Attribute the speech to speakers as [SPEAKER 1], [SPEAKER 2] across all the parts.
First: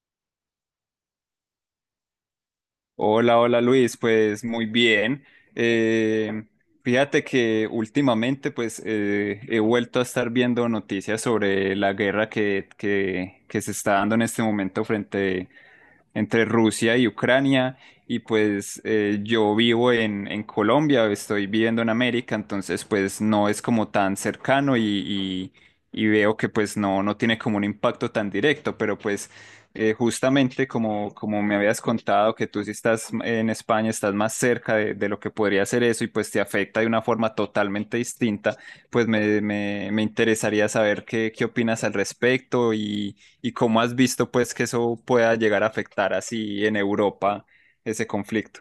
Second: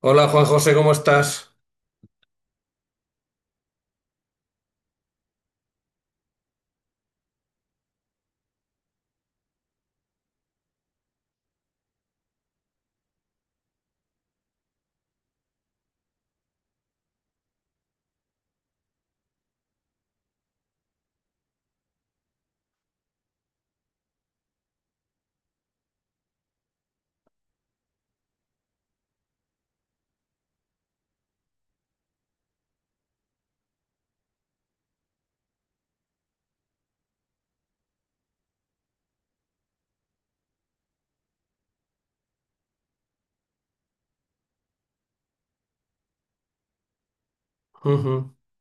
[SPEAKER 1] Hola Juan José, ¿cómo estás?
[SPEAKER 2] Hola, hola Luis, pues muy bien. Eh, Fíjate que últimamente pues he vuelto a estar viendo noticias sobre la guerra que se está dando en este momento frente entre Rusia y Ucrania. Y pues yo vivo en Colombia, estoy viviendo en América, entonces pues no es como tan cercano y veo que pues no, no tiene como un impacto tan directo, pero pues... justamente como me habías contado que tú si estás en España, estás más cerca de lo que podría ser eso y pues te afecta de una forma totalmente distinta, pues me interesaría saber qué opinas al respecto y cómo has visto pues que eso pueda llegar a afectar así en Europa ese
[SPEAKER 1] Ujú.
[SPEAKER 2] conflicto.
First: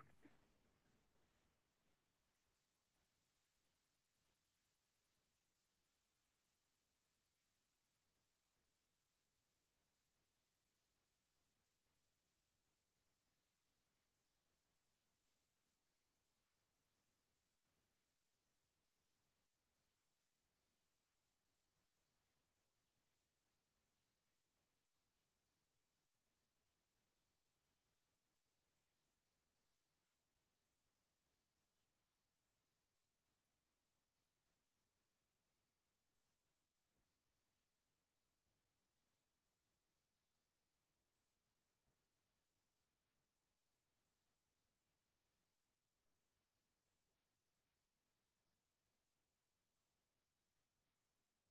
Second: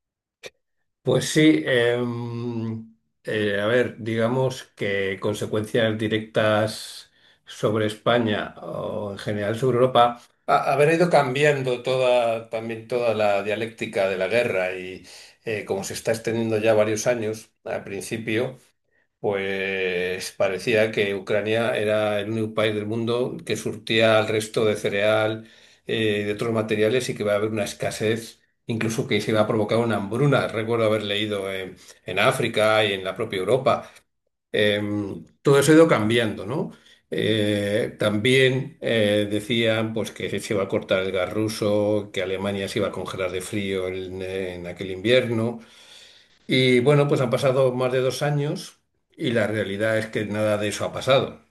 [SPEAKER 1] Pues sí, a ver, digamos que consecuencias directas sobre España o en general sobre Europa, haber ido cambiando toda, también toda la dialéctica de la guerra y como se está extendiendo ya varios años al principio. Pues parecía que Ucrania era el único país del mundo que surtía al resto de cereal, de otros materiales y que va a haber una escasez, incluso que se va a provocar una hambruna. Recuerdo haber leído en África y en la propia Europa. Todo eso ha ido cambiando, ¿no? También decían pues, que se iba a cortar el gas ruso, que Alemania se iba a congelar de frío en aquel invierno. Y bueno, pues han pasado más de 2 años y la realidad es que nada de eso ha pasado.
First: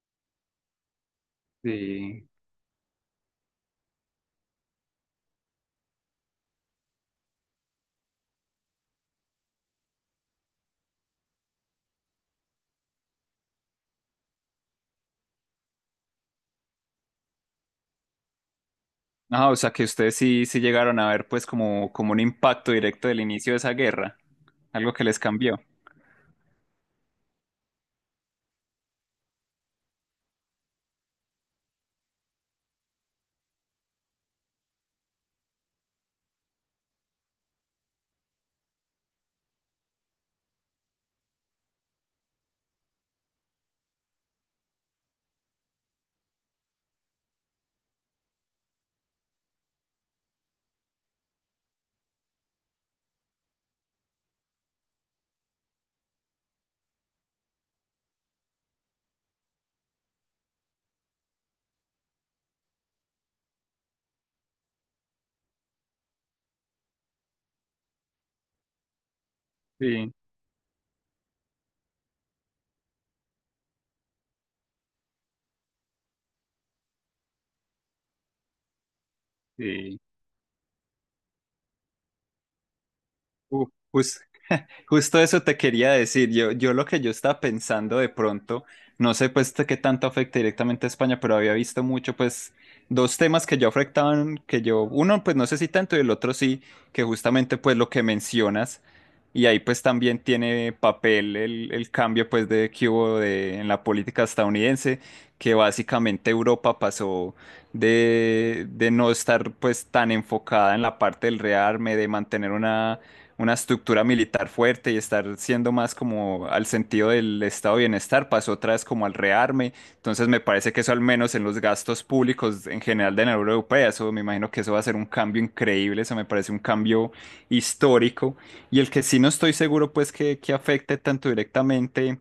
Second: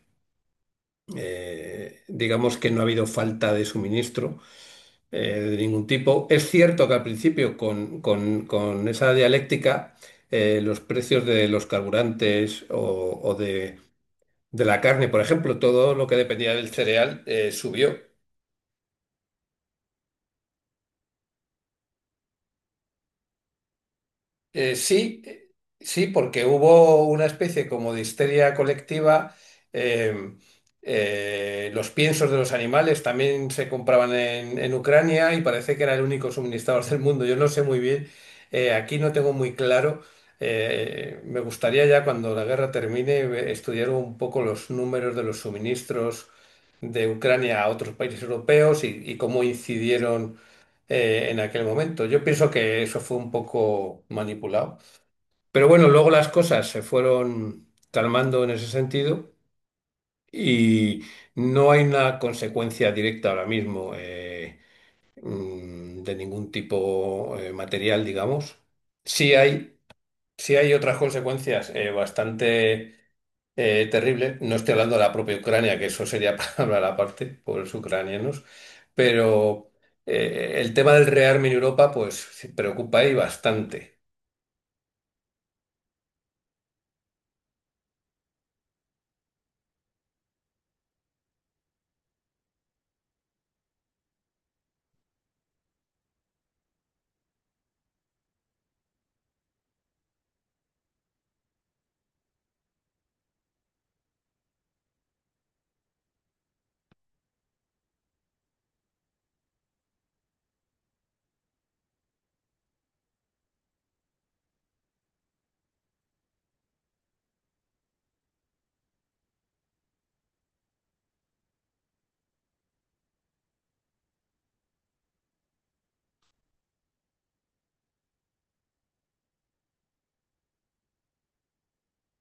[SPEAKER 2] Sí.
[SPEAKER 1] Digamos que no ha habido falta de suministro de ningún tipo. Es cierto que al principio con esa dialéctica los precios de los carburantes o de la carne, por ejemplo, todo lo que dependía del cereal subió.
[SPEAKER 2] Ah, o sea que ustedes sí, sí llegaron a ver pues como, como un impacto directo del inicio de esa guerra, algo que les
[SPEAKER 1] Sí,
[SPEAKER 2] cambió.
[SPEAKER 1] sí, porque hubo una especie como de histeria colectiva. em, los piensos de los animales también se compraban en Ucrania y parece que era el único suministrador del mundo. Yo no sé muy bien, aquí no tengo muy claro. Eh, me gustaría ya cuando la guerra termine estudiar un poco los números de los suministros de Ucrania a otros países europeos y cómo incidieron en aquel momento. Yo pienso que eso fue un poco manipulado. Pero bueno, luego las cosas se fueron calmando en ese sentido y no hay una consecuencia directa ahora mismo de ningún tipo material, digamos. Sí hay,
[SPEAKER 2] Sí,
[SPEAKER 1] sí hay otras consecuencias bastante terrible. No estoy hablando de la propia Ucrania, que eso sería para hablar aparte, pobres ucranianos, pero
[SPEAKER 2] sí.
[SPEAKER 1] el tema del rearme en Europa, pues sí, preocupa ahí
[SPEAKER 2] Uh,
[SPEAKER 1] bastante.
[SPEAKER 2] jus- justo eso te quería decir. Yo lo que yo estaba pensando de pronto, no sé pues de qué tanto afecta directamente a España, pero había visto mucho pues dos temas que yo afectaban, que yo, uno pues no sé si tanto y el otro sí, que justamente pues lo que mencionas. Y ahí pues también tiene papel el cambio pues de que hubo de, en la política estadounidense, que básicamente Europa pasó de no estar pues tan enfocada en la parte del rearme, de mantener una estructura militar fuerte y estar siendo más como al sentido del estado de bienestar, pasó otra vez como al rearme. Entonces me parece que eso al menos en los gastos públicos en general de la Unión Europea, eso me imagino que eso va a ser un cambio increíble, eso me parece un cambio histórico. Y el que sí no estoy seguro pues que afecte tanto directamente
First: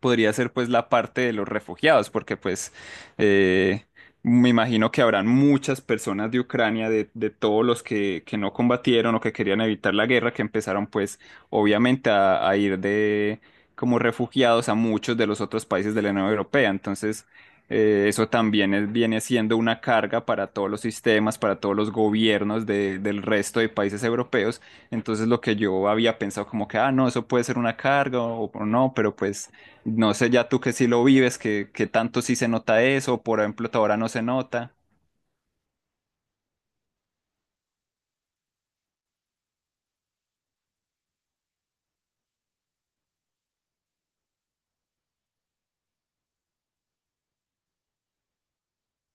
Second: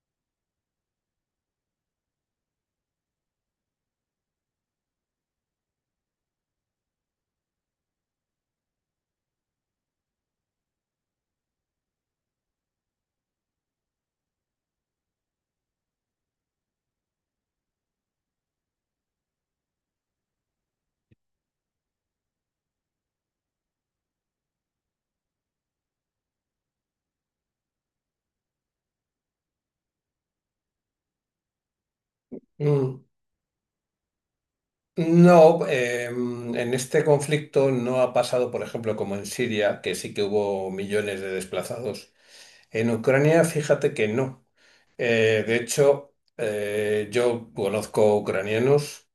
[SPEAKER 2] podría ser pues la parte de los refugiados, porque pues eh, me imagino que habrán muchas personas de Ucrania, de todos los que no combatieron o que querían evitar la guerra, que empezaron pues obviamente a ir de como refugiados a muchos de los otros países de la Unión Europea. Entonces, eso también viene siendo una carga para todos los sistemas, para todos los gobiernos del resto de países europeos. Entonces, lo que yo había pensado como que, ah, no, eso puede ser una carga o no, pero pues... No sé ya tú que sí lo vives, que tanto sí se nota
[SPEAKER 1] Mm,
[SPEAKER 2] eso, por ejemplo, ahora no se nota,
[SPEAKER 1] no, en este conflicto no ha pasado, por ejemplo, como en Siria, que sí que hubo millones de desplazados. En Ucrania, fíjate que no. De hecho, yo conozco ucranianos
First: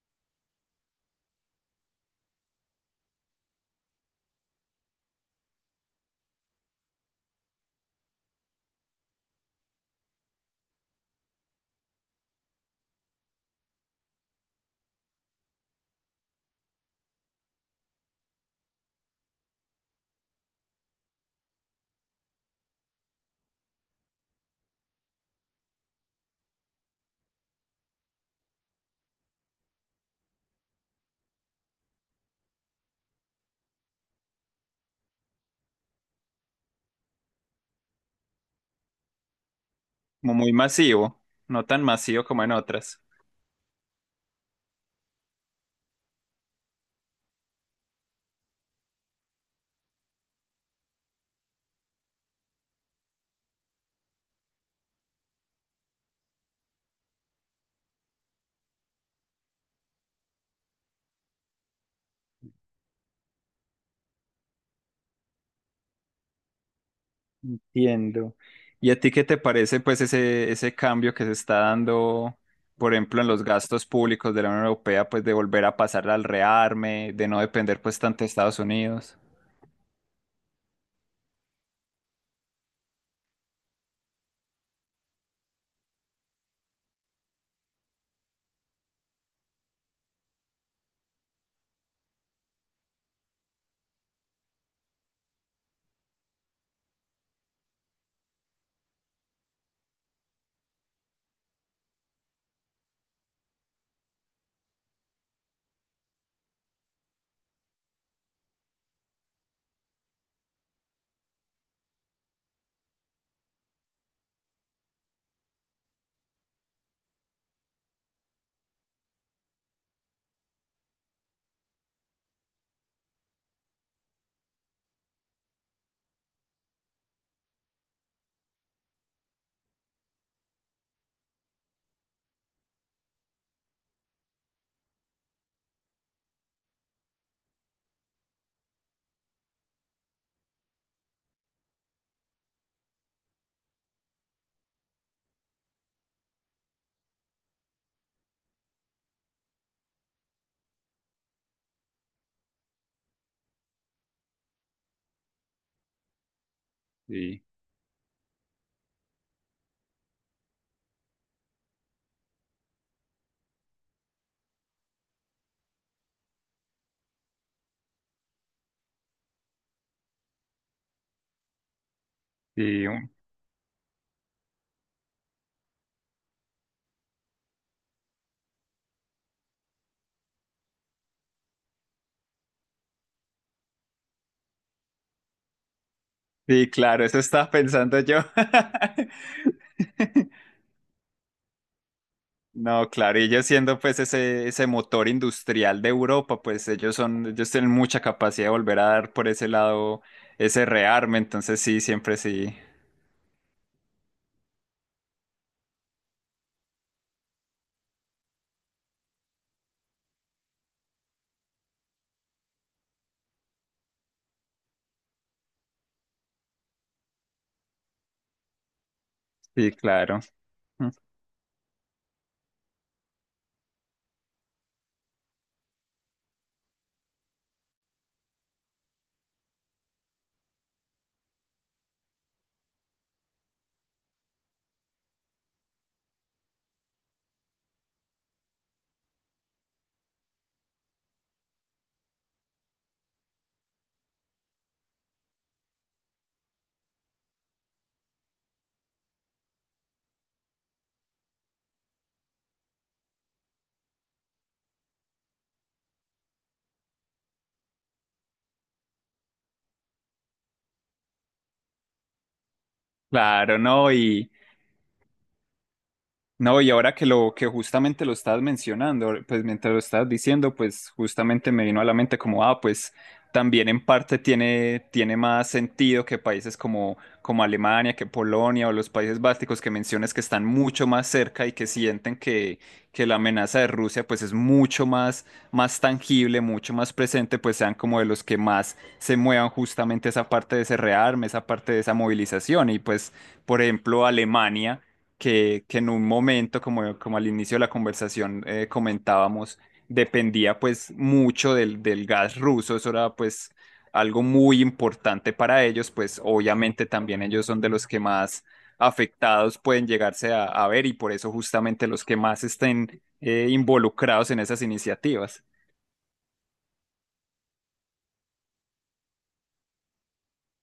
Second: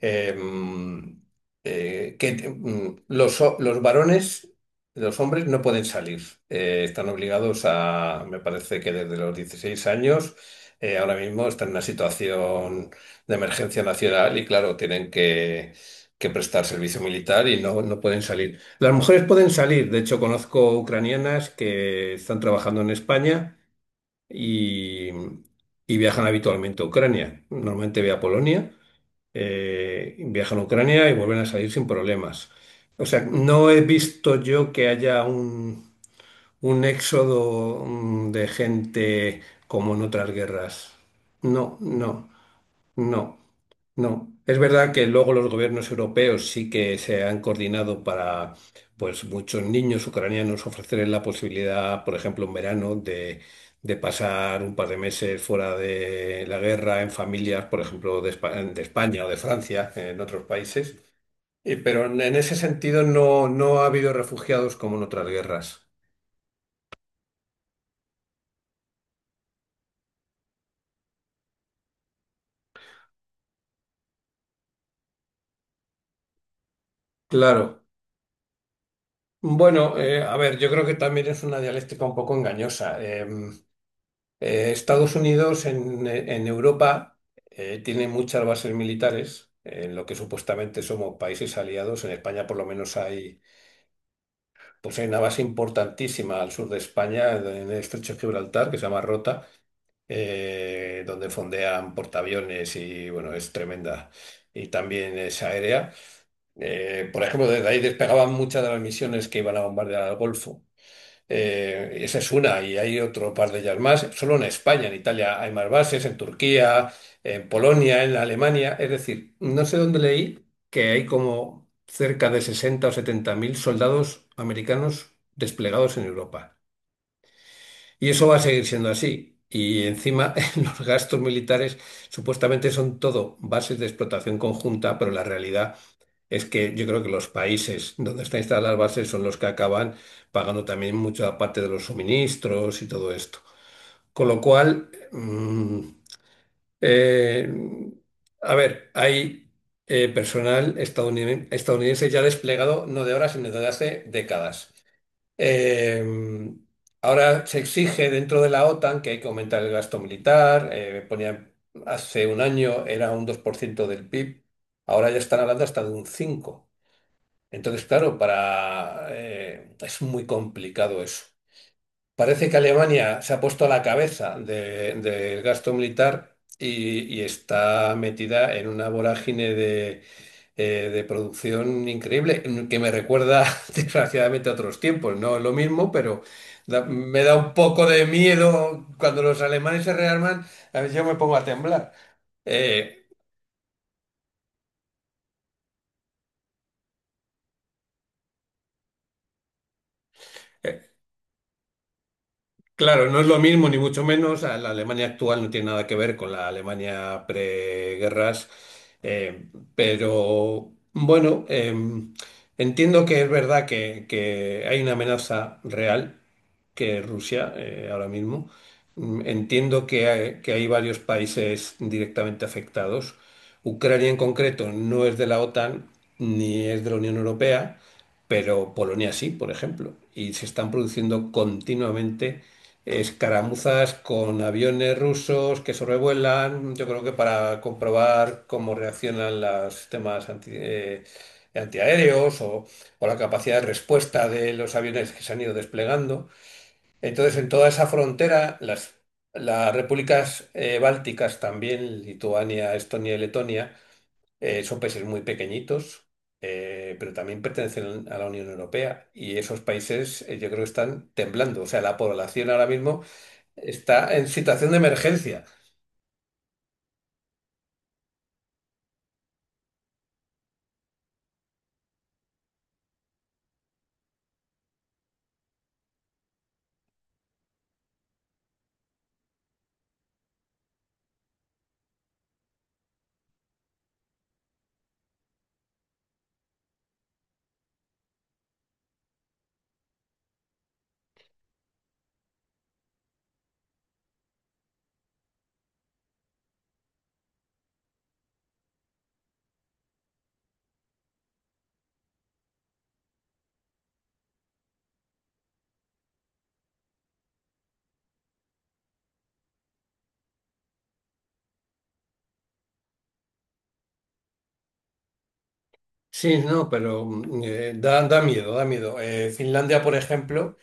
[SPEAKER 1] em, que te- mm, los, ho- los varones, los hombres no pueden salir. Están obligados a, me parece que desde los 16 años, ahora mismo están en una situación de emergencia nacional y claro, que prestar servicio militar y no, no pueden salir. Las mujeres pueden salir. De hecho, conozco ucranianas que están trabajando en España y, y viajan habitualmente a Ucrania. Normalmente ve a Polonia, viajan a Ucrania y vuelven a salir sin problemas. O sea, no he visto yo que haya un éxodo de gente como en otras
[SPEAKER 2] como muy
[SPEAKER 1] guerras.
[SPEAKER 2] masivo, no
[SPEAKER 1] No,
[SPEAKER 2] tan masivo
[SPEAKER 1] no,
[SPEAKER 2] como en otras.
[SPEAKER 1] no. No, es verdad que luego los gobiernos europeos sí que se han coordinado para, pues, muchos niños ucranianos ofrecerles la posibilidad, por ejemplo, en verano, de pasar un par de meses fuera de la guerra en familias, por ejemplo, de España o de Francia, en otros países. Pero en ese sentido no, no ha habido refugiados como en otras guerras.
[SPEAKER 2] Entiendo. ¿Y a ti qué te parece pues ese cambio que se está dando, por ejemplo, en los gastos públicos de la Unión Europea, pues de volver a pasar al rearme, de no depender
[SPEAKER 1] Claro.
[SPEAKER 2] pues tanto de Estados Unidos?
[SPEAKER 1] Bueno, a ver, yo creo que también es una dialéctica un poco engañosa. Estados Unidos en Europa tiene muchas bases militares, en lo que supuestamente somos países aliados. En España por lo menos hay, pues hay una base importantísima al sur de España, en el estrecho de Gibraltar, que se llama Rota, donde fondean portaaviones y bueno, es tremenda. Y también es aérea. Por ejemplo, desde ahí despegaban muchas de las misiones que iban a bombardear al Golfo. Esa es una, y hay otro par de ellas más. Solo en España, en Italia hay más bases, en Turquía, en Polonia, en Alemania. Es decir, no sé dónde leí que hay como cerca de 60 o 70 mil soldados americanos desplegados en Europa. Y eso va a seguir siendo así. Y encima los gastos militares supuestamente son todo bases de explotación conjunta, pero la realidad es que yo creo que los países donde están instaladas las bases son los que acaban pagando también mucha parte de los suministros y todo esto. Con lo cual, eh, a ver, hay personal estadounidense, ya desplegado no de ahora, sino de hace décadas. Eh,
[SPEAKER 2] Sí,
[SPEAKER 1] ahora se exige dentro de la OTAN que hay que aumentar el gasto militar. Hace un año era un 2% del PIB, ahora ya están hablando hasta de un 5%. Entonces, claro, para, es muy complicado eso. Parece que
[SPEAKER 2] sí,
[SPEAKER 1] Alemania se ha puesto a la cabeza del gasto militar y está metida en una vorágine de producción increíble, mm, que me recuerda desgraciadamente a otros tiempos. No es lo mismo, pero
[SPEAKER 2] sí, claro, eso
[SPEAKER 1] me da
[SPEAKER 2] estaba
[SPEAKER 1] un poco
[SPEAKER 2] pensando
[SPEAKER 1] de
[SPEAKER 2] yo.
[SPEAKER 1] miedo cuando los alemanes se rearman, a veces yo me pongo a temblar.
[SPEAKER 2] No,
[SPEAKER 1] Eh,
[SPEAKER 2] claro, y ellos siendo pues ese motor industrial de Europa, pues ellos son, ellos tienen mucha capacidad de volver a dar por ese lado ese
[SPEAKER 1] eh,
[SPEAKER 2] rearme, entonces sí, siempre sí,
[SPEAKER 1] Claro, no es lo mismo, ni mucho menos. A La Alemania actual no tiene nada que ver con la Alemania preguerras, eh, pero bueno, entiendo que es verdad que hay una amenaza real que Rusia ahora mismo. Mm,
[SPEAKER 2] sí,
[SPEAKER 1] entiendo
[SPEAKER 2] claro.
[SPEAKER 1] que hay
[SPEAKER 2] Mm,
[SPEAKER 1] varios países directamente afectados. Ucrania en concreto no es de la OTAN ni es de la Unión Europea, pero Polonia sí, por ejemplo. Y se están produciendo continuamente escaramuzas con aviones rusos que sobrevuelan, yo creo que para comprobar cómo reaccionan los sistemas antiaéreos o la capacidad de respuesta de los aviones que se han ido desplegando. Entonces, en toda esa frontera, las repúblicas bálticas también, Lituania, Estonia y Letonia, son países muy pequeñitos, pero también pertenecen a la Unión Europea y esos países yo creo que están temblando. O sea, la población ahora mismo
[SPEAKER 2] claro, no,
[SPEAKER 1] está en
[SPEAKER 2] y,
[SPEAKER 1] situación de emergencia.
[SPEAKER 2] no, y ahora que lo que justamente lo estás mencionando, pues mientras lo estás diciendo, pues justamente me vino a la mente como, ah, pues también en parte tiene, tiene más sentido que países como, como Alemania, que Polonia o los países bálticos que mencionas que están mucho más cerca y que sienten que la amenaza de Rusia pues es mucho más, más tangible, mucho más presente, pues sean como de los que más se muevan justamente esa parte de ese rearme, esa parte de esa movilización. Y pues, por ejemplo, Alemania que en un momento, como, como al inicio de la conversación comentábamos, dependía pues mucho del gas ruso, eso era pues algo muy importante para ellos, pues obviamente también ellos son de los que más afectados pueden llegarse a ver y por eso justamente los que más estén involucrados en esas iniciativas.
[SPEAKER 1] Sí, no, pero da, da miedo, da miedo. Finlandia, por ejemplo.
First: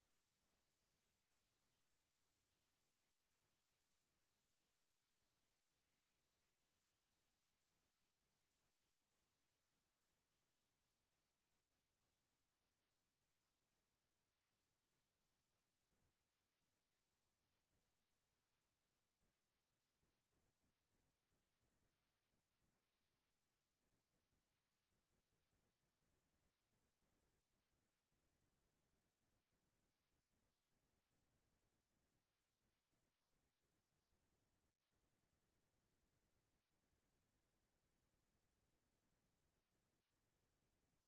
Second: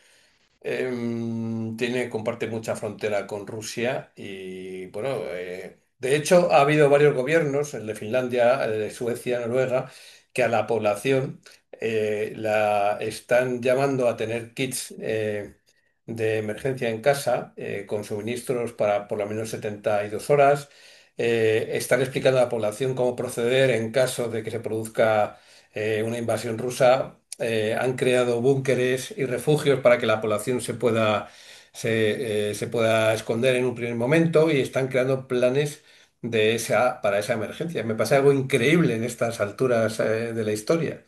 [SPEAKER 1] Tiene, comparte mucha frontera con Rusia y bueno, de hecho ha habido varios gobiernos, el de Finlandia, el de Suecia, Noruega, que a la población la están llamando a tener kits de emergencia en casa con suministros para por lo menos 72 horas. Están explicando a la población cómo proceder en caso de que se produzca una invasión rusa han creado búnkeres y refugios para que la población se pueda esconder en un primer momento y están creando planes para esa emergencia. Me pasa algo increíble en estas alturas, de la historia.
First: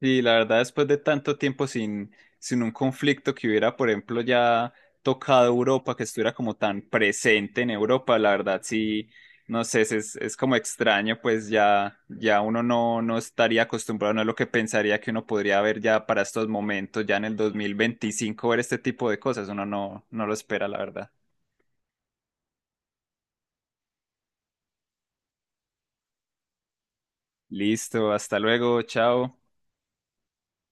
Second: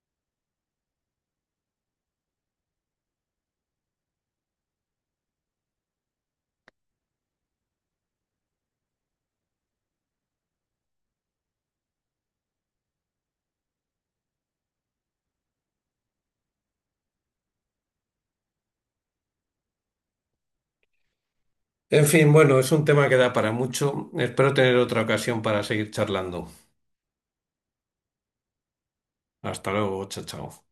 [SPEAKER 2] Sí, la verdad, después de tanto tiempo sin un conflicto que hubiera, por ejemplo, ya tocado Europa, que estuviera como tan presente en Europa, la verdad sí, no sé, es como extraño, pues ya, ya uno no, no estaría acostumbrado, no es lo que pensaría que uno podría ver ya para estos momentos, ya en el 2025 ver este tipo de cosas, uno no, no lo espera, la verdad.
[SPEAKER 1] En fin, bueno, es un tema que da para mucho. Espero tener otra ocasión para seguir charlando.
[SPEAKER 2] Listo, hasta luego, chao.
[SPEAKER 1] Hasta luego, chao, chao.